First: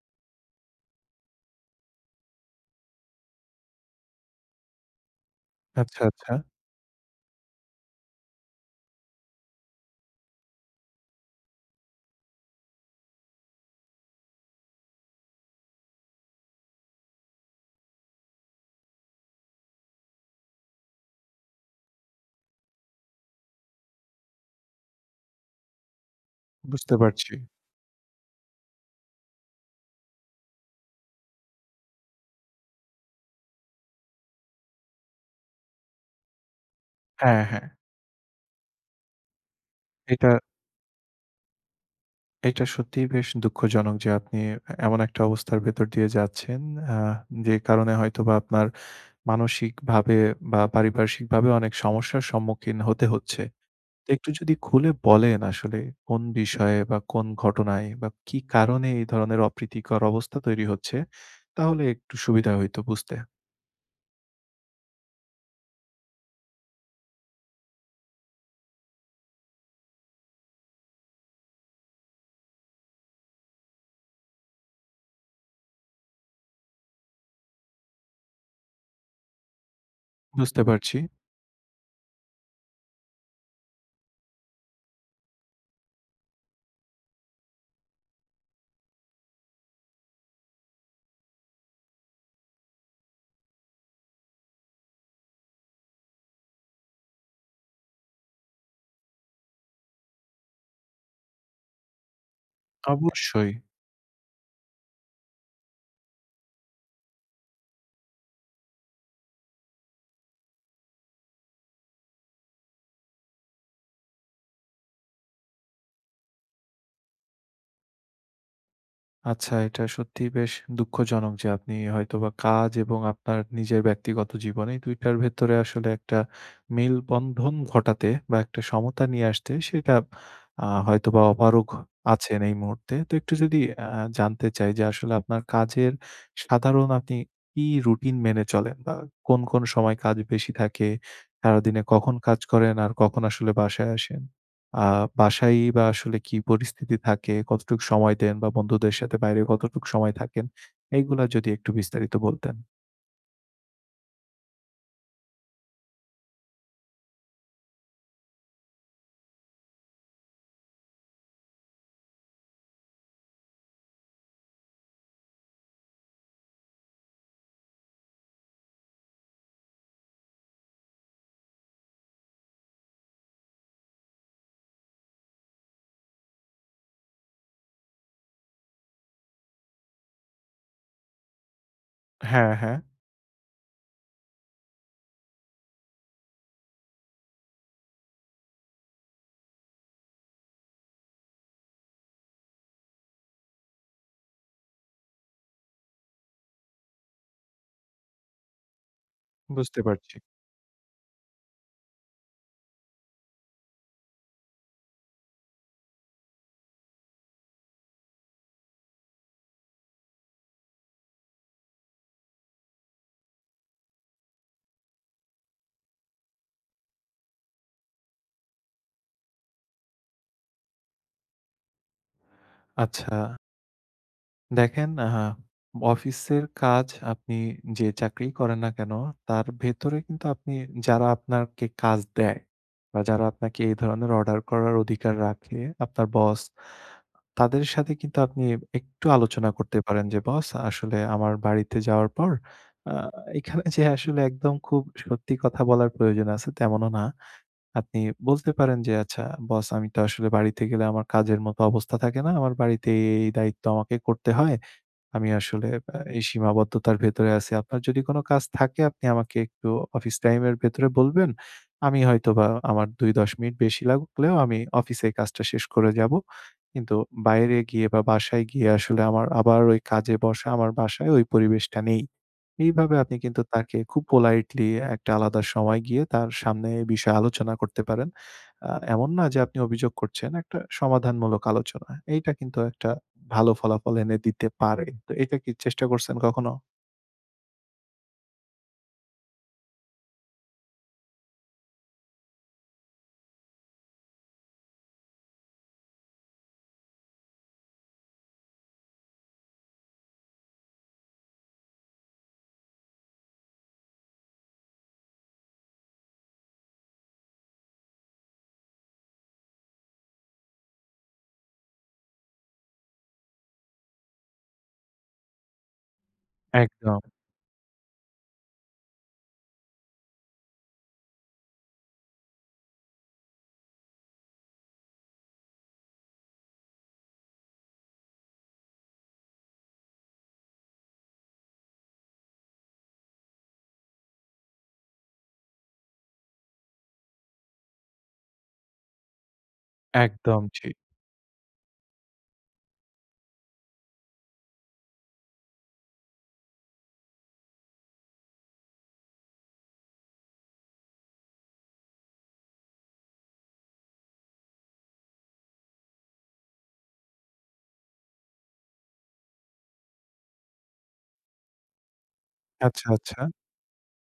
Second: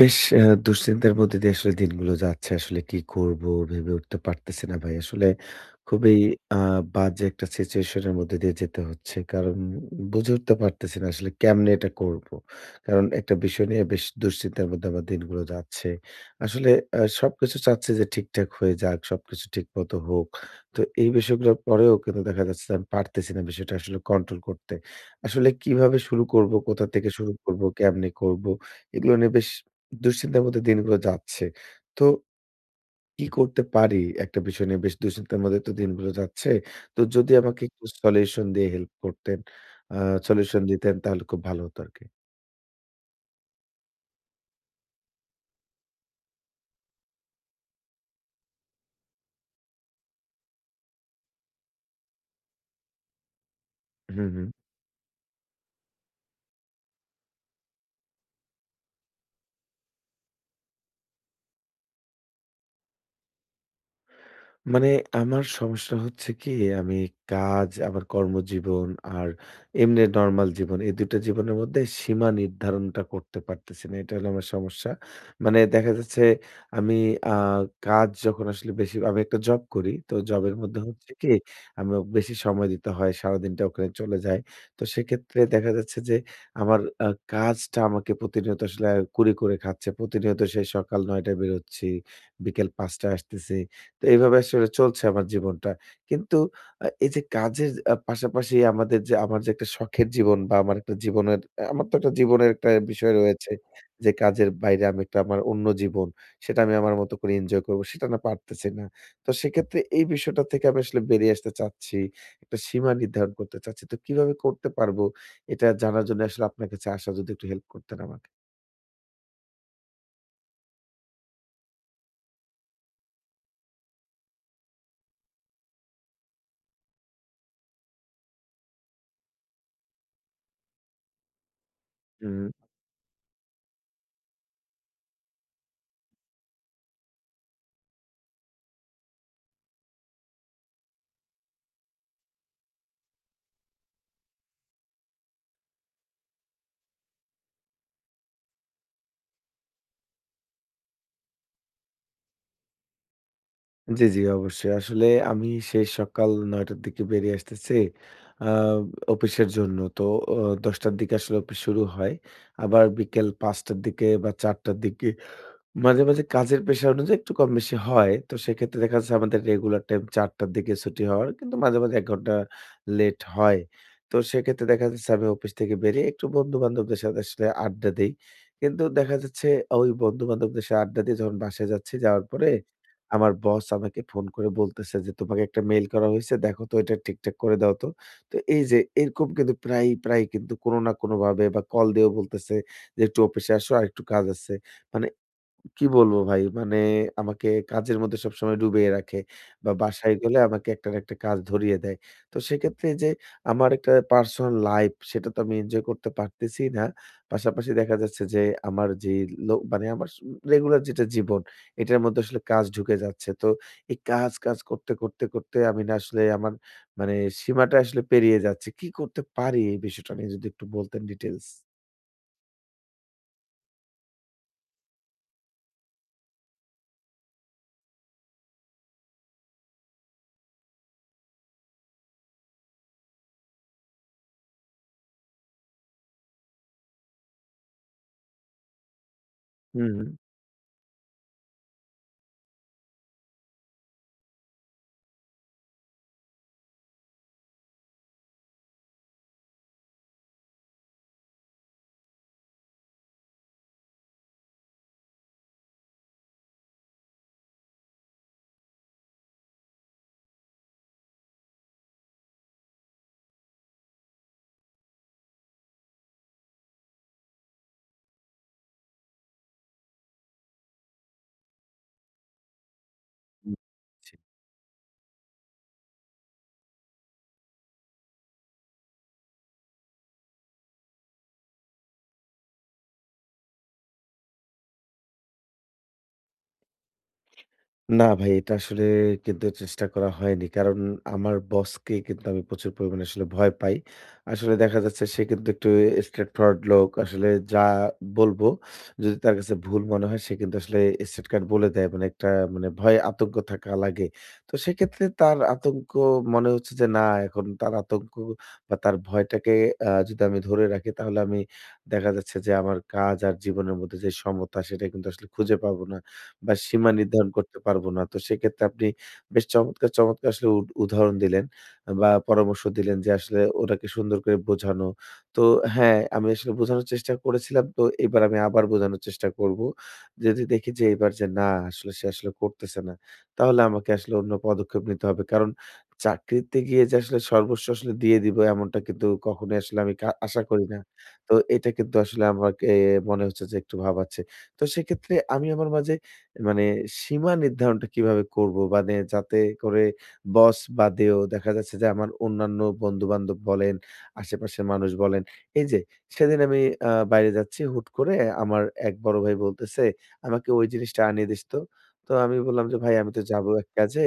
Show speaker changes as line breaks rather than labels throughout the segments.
বেশ দুশ্চিন্তার মধ্যে দিয়ে আসলে দিনগুলো যাচ্ছে। আসলে কি করব ভেবে উঠতে পারতেছি না ভাই। আসলে
আচ্ছা,
খুবই
আচ্ছা।
আ বাজে একটা সিচুয়েশন এর মধ্যে দিয়ে যেতে হচ্ছে। কারণ বুঝে উঠতে পারতেছি না আসলে কেমনে এটা করব। কারণ একটা বিষয় নিয়ে বেশ দুশ্চিন্তার মধ্যে আমার দিনগুলো যাচ্ছে। আসলে সবকিছু চাচ্ছি যে ঠিকঠাক হয়ে যাক, সবকিছু ঠিকমতো হোক। তো এই বিষয়গুলোর পরেও কিন্তু দেখা যাচ্ছে যে আমি পারতেছি না বিষয়টা আসলে কন্ট্রোল করতে। আসলে কিভাবে শুরু করব, কোথা
বুঝতে
থেকে শুরু
পারছি।
করব, কেমনে করব? এগুলো নিয়ে বেশ দুশ্চিন্তার মধ্যে দিনগুলো যাচ্ছে। তো কি করতে পারি? একটা বিষয় নিয়ে বেশ দুশ্চিন্তার মধ্যে তো দিনগুলো যাচ্ছে। তো যদি
হ্যাঁ,
আমাকে
হ্যাঁ।
একটু সলিউশন দিয়ে হেল্প করতেন, আ
এটা
সলিউশন দিতেন তাহলে খুব ভালো হতো আরকি।
এটা সত্যিই বেশ দুঃখজনক যে আপনি এমন একটা অবস্থার ভেতর দিয়ে যাচ্ছেন। আ যে কারণে হয়তোবা আপনার মানসিকভাবে বা পারিপার্শ্বিকভাবে অনেক সমস্যার সম্মুখীন হতে হচ্ছে। তো
হু,
একটু
হু।
যদি খুলে বলেন আসলে কোন বিষয়ে বা কোন ঘটনায় বা কি কারণে এই ধরনের অপ্রীতিকর অবস্থা তৈরি হচ্ছে? তাহলে একটু সুবিধা হইতো বুঝতে।
মানে আমার সমস্যা হচ্ছে কি আমি কাজ, আমার কর্মজীবন আর এমনি নরমাল জীবন এই ২ টা জীবনের মধ্যে সীমা নির্ধারণটা করতে পারতেছি না। এটা হলো আমার সমস্যা। মানে দেখা যাচ্ছে আমি আ কাজ যখন আসলে বেশি আমি একটা জব করি। তো জবের
বুঝতে
মধ্যে
পারছি।
হচ্ছে কি আমি বেশি সময় দিতে হয়। সারাদিনটা ওখানে চলে যায়। তো সেক্ষেত্রে দেখা যাচ্ছে যে আমার আ কাজটা আমাকে প্রতিনিয়ত আসলে কুরে, কুরে খাচ্ছে। প্রতিনিয়ত সেই সকাল ৯ টায় বের হচ্ছি, বিকেল ৫ টায় আসতেছি। তো এইভাবে আসলে চলছে আমার জীবনটা। কিন্তু এই যে কাজের পাশাপাশি আমাদের যে আমার যে একটা শখের জীবন বা আমার একটা জীবনের আমার তো একটা জীবনের একটা বিষয়
অবশ্যই।
রয়েছে যে কাজের বাইরে আমি একটা আমার অন্য জীবন, সেটা আমি আমার মতো করে এনজয় করব, সেটা না পারতেছি না। তো সেক্ষেত্রে এই বিষয়টা থেকে আমি আসলে বেরিয়ে আসতে চাচ্ছি। একটা সীমা নির্ধারণ করতে চাচ্ছি। তো কিভাবে করতে পারবো এটা জানার জন্য আসলে আপনার কাছে আসা যদি একটু হেল্প করতেন আমাকে।
আচ্ছা, এটা সত্যিই বেশ দুঃখজনক যে আপনি হয়তোবা কাজ এবং আপনার নিজের ব্যক্তিগত জীবন এই ২ টার ভেতরে আসলে একটা মেলবন্ধন ঘটাতে বা একটা সমতা নিয়ে আসতে সেটা হয়তোবা অপারগ আছেন
হুম।
এই মুহূর্তে। তো একটু যদি আ জানতে চাই যে আসলে আপনার কাজের সাধারণ আপনি কি রুটিন মেনে চলেন? বা কোন, কোন সময় কাজ বেশি থাকে? সারাদিনে কখন কাজ করেন আর কখন আসলে বাসায় আসেন? আ বাসায় বা আসলে কি পরিস্থিতি থাকে, কতটুকু সময় দেন বা বন্ধুদের সাথে বাইরে কতটুকু সময় থাকেন? এইগুলা যদি একটু বিস্তারিত বলতেন।
জি, জি, অবশ্যই। আসলে আমি সেই সকাল ৯ টার দিকে বেরিয়ে আসতেছি আ অফিসের জন্য। তো অ ১০ টার দিকে আসলে অফিস শুরু হয়। আবার বিকেল ৫ টার দিকে বা ৪ টার দিকে মাঝে, মাঝে কাজের পেশা অনুযায়ী একটু কম বেশি হয়। তো সেক্ষেত্রে দেখা যাচ্ছে আমাদের রেগুলার টাইম ৪ টার দিকে ছুটি হওয়ার কিন্তু মাঝে, মাঝে ১ ঘন্টা লেট হয়। তো সেক্ষেত্রে দেখা যাচ্ছে আমি অফিস থেকে বেরিয়ে একটু বন্ধু-বান্ধবদের সাথে আসলে আড্ডা দেই। কিন্তু দেখা যাচ্ছে ওই বন্ধু-বান্ধবদের সাথে আড্ডা দিয়ে যখন বাসায় যাচ্ছি, যাওয়ার পরে
হ্যাঁ, হ্যাঁ,
আমার বস আমাকে ফোন করে বলতেছে যে, "তোমাকে একটা মেইল করা হয়েছে। দেখো তো এটা ঠিকঠাক করে দাও তো।" তো এই যে এরকম কিন্তু প্রায়ই, প্রায়ই কিন্তু কোনো না কোনোভাবে বা কল দিয়েও বলতেছে যে, "একটু অফিসে আসো আরেকটু কাজ আছে।" মানে কি বলবো ভাই? মানে আমাকে কাজের মধ্যে সবসময় ডুবিয়ে রাখে বা
বুঝতে
বাসায়
পারছি।
গেলে আমাকে একটা না একটা কাজ ধরিয়ে দেয়। তো সেক্ষেত্রে যে আমার একটা পার্সোনাল লাইফ সেটা তো আমি এনজয় করতে পারতেছি না। পাশাপাশি দেখা যাচ্ছে যে আমার যে মানে আমার রেগুলার যেটা জীবন এটার মধ্যে আসলে কাজ ঢুকে যাচ্ছে। তো এই কাজ, কাজ করতে, করতে, করতে আমি না আসলে আমার মানে সীমাটা আসলে পেরিয়ে যাচ্ছে। কি করতে পারি এই বিষয়টা নিয়ে যদি একটু বলতেন ডিটেইলস?
আচ্ছা। দেখেন অফিসের কাজ আপনি যে চাকরিই করেন না কেন, তার ভেতরে কিন্তু আপনি যারা আপনাকে কাজ দেয় বা যারা আপনাকে এই ধরনের অর্ডার করার অধিকার রাখে, আপনার বস, তাদের সাথে কিন্তু আপনি একটু আলোচনা করতে
হুম,
পারেন
হুম।
যে, "বস আসলে আমার বাড়িতে যাওয়ার পর আ এখানে যে আসলে একদম খুব সত্যি কথা বলার প্রয়োজন আছে তেমনও না।" আপনি বলতে পারেন যে, "আচ্ছা বস আমি তো আসলে বাড়িতে গেলে আমার কাজের মতো অবস্থা থাকে না। আমার বাড়িতে এই, এই দায়িত্ব আমাকে করতে হয়। আমি আসলে এই সীমাবদ্ধতার ভেতরে আছি। আপনার যদি কোন কাজ থাকে আপনি আমাকে একটু অফিস টাইমের ভেতরে বলবেন। আমি হয়তোবা আমার ২-১০ মিনিট বেশি লাগলেও আমি অফিসে কাজটা শেষ করে যাব। কিন্তু বাইরে গিয়ে বা বাসায় গিয়ে আসলে আমার আবার ওই কাজে বসা, আমার বাসায় ওই পরিবেশটা নেই। এইভাবে আপনি কিন্তু
বুঝছি।
তাকে খুব পোলাইটলি একটা আলাদা সময় গিয়ে তার সামনে এ বিষয়ে আলোচনা করতে পারেন। এমন না যে আপনি অভিযোগ করছেন, একটা সমাধানমূলক আলোচনা। এইটা কিন্তু একটা ভালো ফলাফল এনে দিতে পারে। তো এটা কি চেষ্টা করছেন কখনো?
না ভাই, এটা আসলে কিন্তু চেষ্টা করা হয়নি। কারণ আমার বসকে কিন্তু আমি প্রচুর পরিমাণে আসলে ভয় পাই। আসলে দেখা যাচ্ছে সে কিন্তু একটু straight forward লোক। আসলে যা বলবো যদি তার কাছে ভুল মনে হয় সে কিন্তু আসলে straight cut বলে দেয়। মানে একটা মানে ভয় আতঙ্ক থাকা লাগে। তো সেক্ষেত্রে তার আতঙ্ক মনে হচ্ছে যে না এখন তার আতঙ্ক বা তার ভয়টাকে যদি আমি ধরে রাখি তাহলে আমি দেখা যাচ্ছে যে আমার কাজ আর জীবনের মধ্যে যে সমতা সেটা কিন্তু আসলে খুঁজে পাবো না। বা সীমা
একদম,
নির্ধারণ করতে পারবো না। তো সেক্ষেত্রে আপনি বেশ চমৎকার, চমৎকার আসলে উদাহরণ দিলেন বা পরামর্শ দিলেন যে আসলে ওনাকে সুন্দর করে বোঝানো। তো হ্যাঁ, আমি আসলে বোঝানোর চেষ্টা করেছিলাম। তো এবার আমি আবার বোঝানোর চেষ্টা করব। যদি দেখি যে এবার যে না আসলে সে আসলে করতেছে না, তাহলে আমাকে আসলে অন্য পদক্ষেপ নিতে হবে। কারণ চাকরিতে গিয়ে যে আসলে সর্বস্ব আসলে দিয়ে দিব এমনটা কিন্তু কখনোই আসলে আমি
একদম
আশা করি
ঠিক।
না। তো এটা কিন্তু আসলে আমাকে মনে হচ্ছে যে একটু ভাবাচ্ছে। তো সেক্ষেত্রে আমি আমার মাঝে মানে সীমা নির্ধারণটা কিভাবে করব? মানে যাতে করে বস বাদেও দেখা যাচ্ছে যে আমার অন্যান্য বন্ধু-বান্ধব বলেন, আশেপাশের মানুষ বলেন। এই যে সেদিন আমি বাইরে যাচ্ছি হুট করে আমার এক বড় ভাই বলতেছে, "আমাকে ওই জিনিসটা আনিয়ে দিস তো।" তো আমি বললাম যে,
আচ্ছা,
"ভাই আমি
আচ্ছা।
তো যাবো এক কাজে।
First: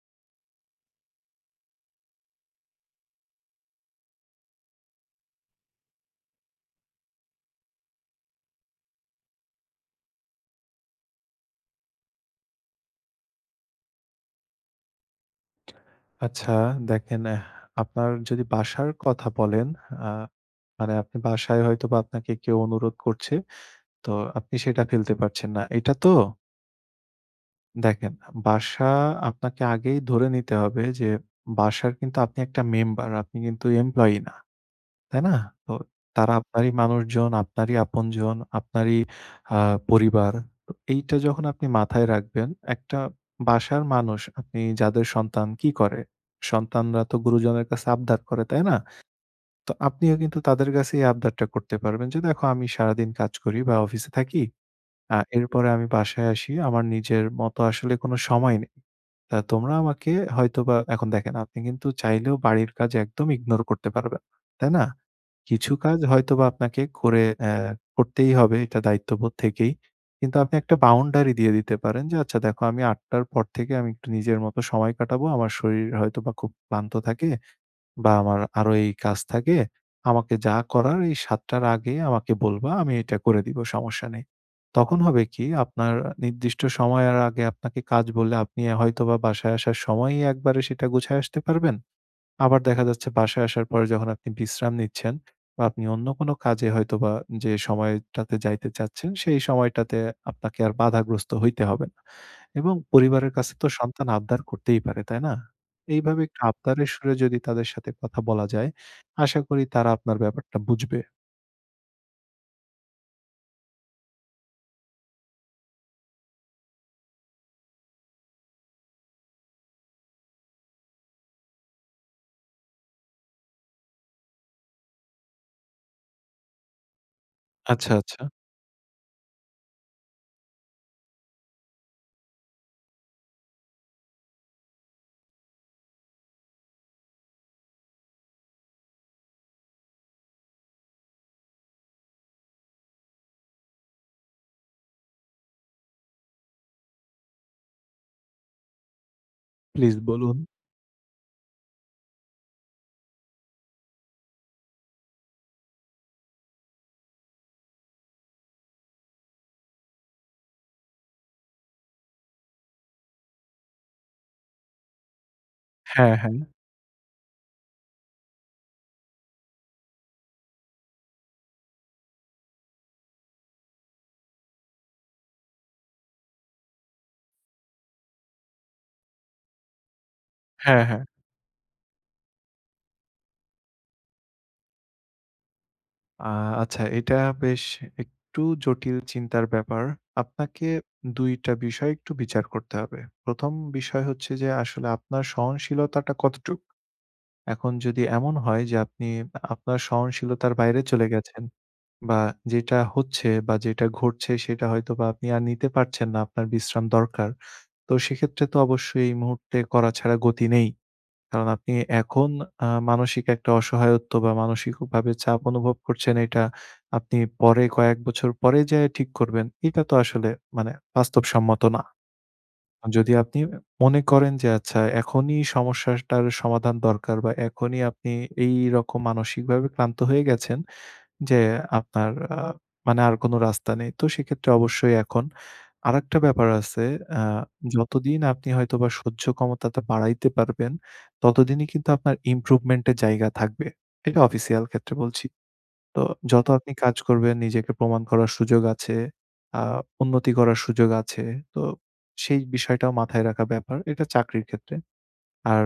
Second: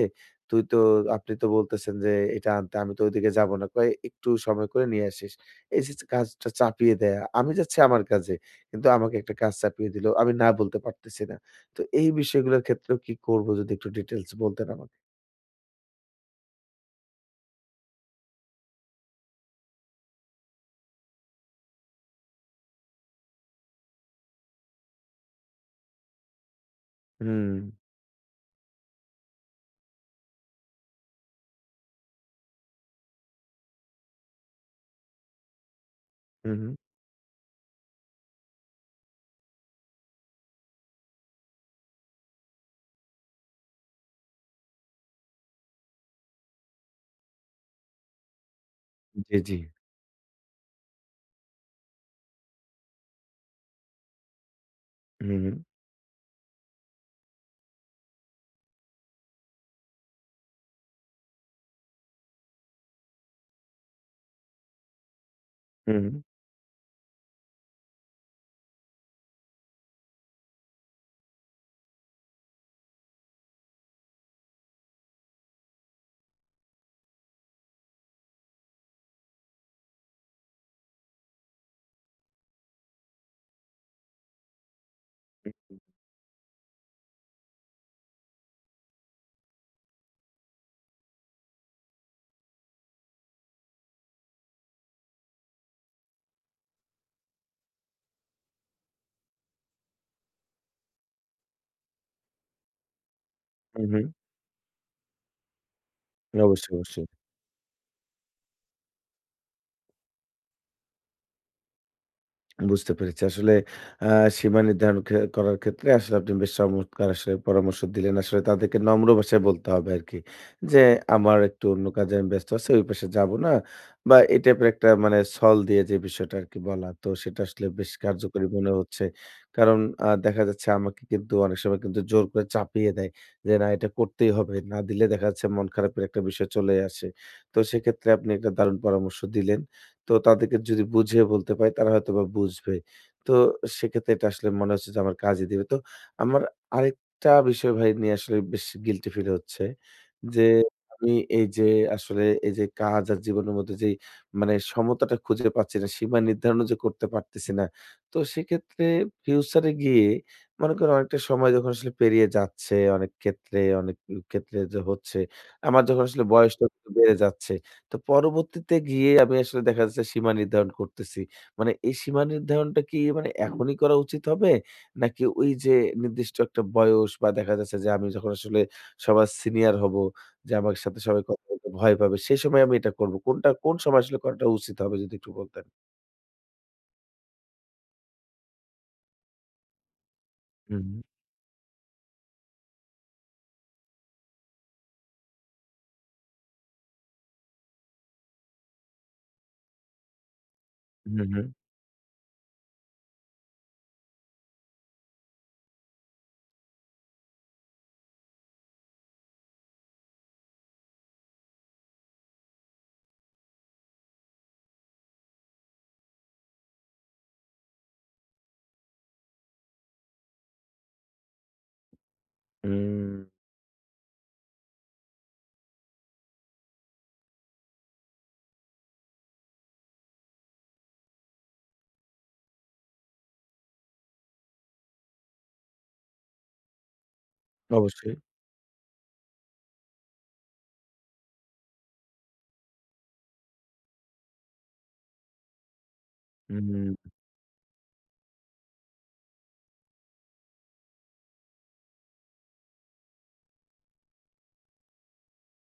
তুই তো আপনি তো বলতেছেন যে এটা আনতে আমি তো ওইদিকে যাবো না।" কয়, "একটু সময় করে নিয়ে আসিস।" এই যে কাজটা চাপিয়ে দেয়া। আমি যাচ্ছি আমার কাজে। কিন্তু আমাকে একটা কাজ চাপিয়ে দিল। আমি না বলতে পারতেছি না। তো এই বিষয়গুলোর ক্ষেত্রেও কি করব যদি একটু ডিটেইলস বলতেন আমাকে?
আচ্ছা দেখেন আপনার যদি বাসার কথা বলেন, আ মানে আপনি বাসায় হয়তোবা আপনাকে কেউ অনুরোধ করছে। তো আপনি সেটা ফেলতে পারছেন না। এটা তো
হুম,
দেখেন বাসা আপনাকে আগেই ধরে নিতে হবে যে বাসার কিন্তু আপনি একটা মেম্বার, আপনি কিন্তু এমপ্লয়ি না। তাই না? তো তারা
হু, হু।
আপনারই মানুষজন, আপনারই আপনজন, আপনারই আ পরিবার। তো এইটা যখন আপনি মাথায় রাখবেন, একটা বাসার মানুষ আপনি যাদের সন্তান কি করে? সন্তানরা তো গুরুজনের কাছে আবদার করে, তাই না?
জি, জি।
তো আপনিও কিন্তু তাদের কাছে এই আবদারটা করতে পারবেন যে, "দেখো আমি সারাদিন কাজ করি বা অফিসে থাকি।
হু, হু,
এরপরে আমি বাসায় আসি। আমার নিজের মতো আসলে কোনো সময় নেই। তা তোমরা আমাকে হয়তোবা এখন দেখেন আপনি কিন্তু চাইলেও বাড়ির কাজ একদম ইগনোর করতে পারবেন না। তাই না? কিছু
হু,
কাজ
হু,
হয়তোবা আপনাকে করে করতেই হবে এটা দায়িত্ববোধ থেকেই। কিন্তু আপনি একটা বাউন্ডারি দিয়ে দিতে পারেন যে, "আচ্ছা দেখো আমি ৮ টার পর থেকে আমি একটু নিজের মতো সময় কাটাবো। আমার শরীর হয়তোবা খুব ক্লান্ত থাকে। বা আমার আরো এই কাজ থাকে। আমাকে যা করার এই ৭ টার আগে আমাকে বলবা, আমি এটা করে দিব, সমস্যা নেই। তখন হবে কি আপনার নির্দিষ্ট সময়ের আগে আপনাকে কাজ বললে আপনি হয়তোবা বাসায় আসার সময়ই একবারে সেটা গুছায় আসতে পারবেন। আবার দেখা যাচ্ছে বাসায় আসার পরে যখন আপনি বিশ্রাম নিচ্ছেন বা আপনি অন্য কোনো কাজে হয়তোবা যে সময়টাতে যাইতে চাচ্ছেন, সেই সময়টাতে আপনাকে আর বাধাগ্রস্ত হইতে হবে না। এবং পরিবারের কাছে তো
হু, হু।
সন্তান আবদার করতেই পারে, তাই না? এইভাবে একটু
অবশ্যই,
আবদারের
অবশ্যই।
সুরে যদি তাদের সাথে কথা বলা যায়, আশা করি তারা আপনার ব্যাপারটা বুঝবে।
বুঝতে পেরেছি। আসলে আ সীমা নির্ধারণ করার ক্ষেত্রে আসলে আপনি বেশ চমৎকার আসলে পরামর্শ দিলেন। আসলে তাদেরকে নম্র ভাষায় বলতে হবে আরকি। যে আমার একটু অন্য কাজে আমি ব্যস্ত আছি, ওই পাশে যাব না। বা এই টাইপের একটা মানে ছল দিয়ে যে বিষয়টা আরকি বলা। তো সেটা আসলে বেশ
আচ্ছা, আচ্ছা।
কার্যকরী মনে হচ্ছে। কারণ দেখা যাচ্ছে আমাকে কিন্তু অনেক সময় কিন্তু জোর করে চাপিয়ে দেয়। যে না এটা করতেই হবে। না দিলে দেখা যাচ্ছে মন খারাপের একটা বিষয় চলে আসে। তো সেক্ষেত্রে আপনি একটা দারুণ পরামর্শ দিলেন। তো তাদেরকে যদি বুঝিয়ে বলতে পারি তারা হয়তোবা বুঝবে। তো সেক্ষেত্রে এটা আসলে মনে হচ্ছে যে আমার কাজে দিবে। তো আমার আরেকটা বিষয় ভাই নিয়ে আসলে বেশ গিল্টি ফিল হচ্ছে।
প্লিজ বলুন।
যে আমি এই যে আসলে এই যে কাজ আর জীবনের মধ্যে যেই মানে সমতাটা খুঁজে পাচ্ছি না, সীমা নির্ধারণও যে করতে পারতেছি না। তো সেক্ষেত্রে ফিউচারে গিয়ে মনে করেন অনেকটা সময় যখন আসলে পেরিয়ে যাচ্ছে অনেক ক্ষেত্রে, অনেক ক্ষেত্রে যে হচ্ছে, আমার যখন
হ্যাঁ,
আসলে
হ্যাঁ।
বয়সটা একটু বেড়ে যাচ্ছে তো পরবর্তীতে গিয়ে আমি আসলে দেখা যাচ্ছে সীমা নির্ধারণ করতেছি। মানে এই সীমা নির্ধারণটা কি মানে এখনই করা উচিত হবে? নাকি ওই যে নির্দিষ্ট একটা বয়স বা দেখা যাচ্ছে যে আমি যখন আসলে সবার সিনিয়র হবো, যে আমার
হ্যাঁ,
সাথে
হ্যাঁ।
সবাই কথা বলতে ভয় পাবে, সেই সময় আমি এটা করব। কোনটা কোন সময় আসলে করাটা উচিত হবে যদি একটু বলতেন?
আ আচ্ছা এটা বেশ একটু জটিল চিন্তার ব্যাপার। আপনাকে
হুম,
২ টা বিষয় একটু বিচার করতে হবে। ১ম বিষয় হচ্ছে যে আসলে আপনার সহনশীলতাটা কতটুক? এখন যদি এমন হয় যে আপনি আপনার সহনশীলতার বাইরে চলে
হুম, হুম,
গেছেন বা যেটা হচ্ছে বা যেটা ঘটছে সেটা হয়তোবা আপনি আর নিতে পারছেন না, আপনার বিশ্রাম দরকার। তো সেক্ষেত্রে তো অবশ্যই এই মুহূর্তে করা ছাড়া গতি নেই। কারণ আপনি এখন মানসিক একটা অসহায়ত্ব বা মানসিকভাবে চাপ অনুভব করছেন এটা আপনি পরে কয়েক বছর পরে যেয়ে ঠিক করবেন। এটা তো আসলে মানে বাস্তবসম্মত না।
হুম,
যদি আপনি মনে করেন যে আচ্ছা এখনই সমস্যাটার সমাধান দরকার বা এখনই আপনি এইরকম মানসিকভাবে ক্লান্ত হয়ে গেছেন যে আপনার মানে আর কোনো রাস্তা নেই। তো সেক্ষেত্রে অবশ্যই এখন আরেকটা ব্যাপার আছে। আ
অবশ্যই।
যতদিন আপনি হয়তোবা সহ্য ক্ষমতাটা বাড়াইতে পারবেন, ততদিনই কিন্তু আপনার ইমপ্রুভমেন্ট এর জায়গা থাকবে। এটা অফিসিয়াল ক্ষেত্রে বলছি। তো যত আপনি
হুম,
কাজ করবেন নিজেকে প্রমাণ করার সুযোগ আছে, আ উন্নতি করার সুযোগ আছে। তো সেই বিষয়টাও মাথায় রাখা ব্যাপার। এটা চাকরির ক্ষেত্রে। আর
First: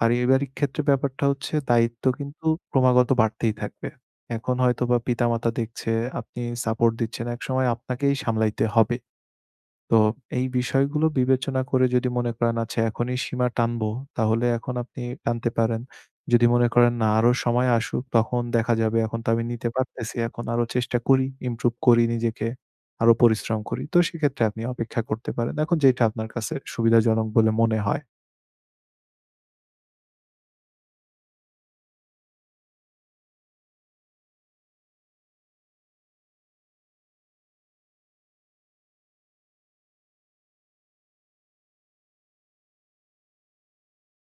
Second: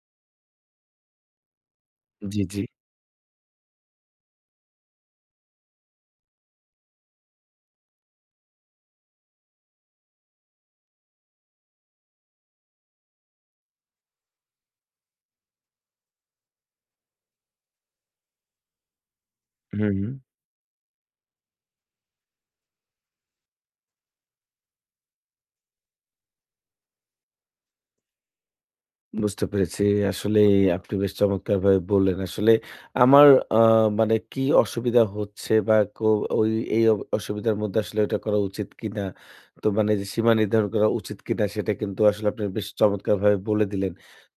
পারিবারিক ক্ষেত্রে ব্যাপারটা হচ্ছে দায়িত্ব
জি,
কিন্তু
জি।
ক্রমাগত বাড়তেই থাকবে। এখন হয়তোবা পিতামাতা দেখছে আপনি সাপোর্ট দিচ্ছেন, একসময় আপনাকেই সামলাইতে হবে। তো এই বিষয়গুলো বিবেচনা করে যদি মনে করেন আচ্ছা এখনই সীমা টানবো, তাহলে এখন আপনি টানতে পারেন। যদি মনে করেন না আরো সময় আসুক তখন দেখা যাবে এখন তো আমি নিতে
হুম, হুম।
পারতেছি। এখন আরো চেষ্টা করি, ইমপ্রুভ করি নিজেকে, আরো পরিশ্রম করি। তো সেক্ষেত্রে আপনি অপেক্ষা করতে পারেন। এখন যেটা আপনার কাছে সুবিধাজনক বলে মনে হয়।
বুঝতে পেরেছি। আসলেই আপনি বেশ চমৎকারভাবে বললেন। আসলে আমার আ মানে কি অসুবিধা হচ্ছে বা ওই এই অসুবিধার মধ্যে আসলে ওটা করা উচিত কিনা? তো মানে যে সীমা নির্ধারণ করা উচিত কিনা? সেটা কিন্তু আসলে আপনি বেশ চমৎকারভাবে বলে দিলেন।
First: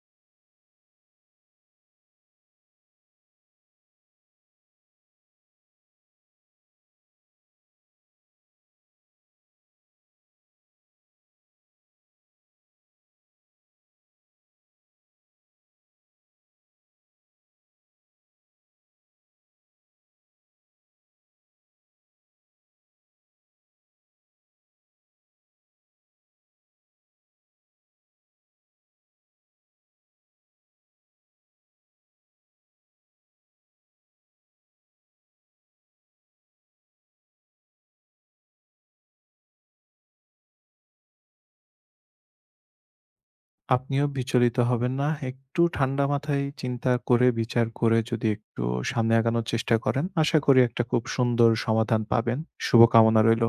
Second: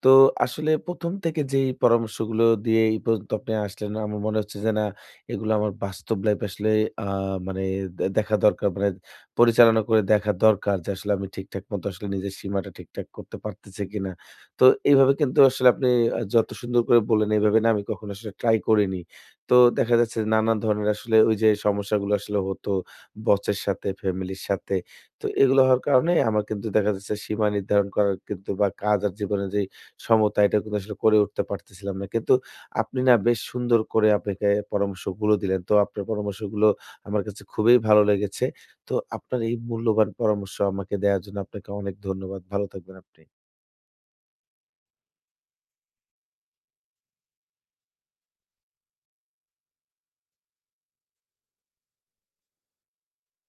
তো আসলে ১ম থেকে যেই পরামর্শগুলো দিয়ে এই পর্যন্ত আপনি আসলেন, আমার মনে হচ্ছে যে না এগুলো আমার বাস্তব লাইফে আসলে আ মানে দেখা দরকার। মানে পরিচালনা করে দেখা দরকার যে আসলে আমি ঠিকঠাক মতো আসলে নিজের সীমাটা ঠিকঠাক করতে পারতেছি কিনা? তো এইভাবে কিন্তু আসলে আপনি যত সুন্দর করে বললেন, এভাবে না আমি কখনো আসলে ট্রাই করিনি। তো দেখা যাচ্ছে নানা ধরনের আসলে ওই যে সমস্যাগুলো আসলে হতো বসের সাথে, ফ্যামিলির সাথে। তো এগুলো হওয়ার কারণে আমার কিন্তু দেখা যাচ্ছে সীমা নির্ধারণ করার কিন্তু বা কাজ আর জীবনের যেই সমতা এটা কিন্তু আসলে করে উঠতে পারতেছিলাম না। কিন্তু আপনি না বেশ সুন্দর করে আপনাকে পরামর্শগুলো দিলেন। তো আপনার পরামর্শগুলো আমার কাছে খুবই ভালো লেগেছে। তো আপনার এই মূল্যবান পরামর্শ আমাকে দেওয়ার জন্য আপনাকে অনেক ধন্যবাদ। ভালো থাকবেন আপনি।
আপনিও বিচলিত হবেন না। একটু ঠান্ডা মাথায় চিন্তা করে, বিচার করে যদি একটু সামনে আগানোর চেষ্টা করেন, আশা করি একটা খুব সুন্দর সমাধান পাবেন। শুভকামনা রইল।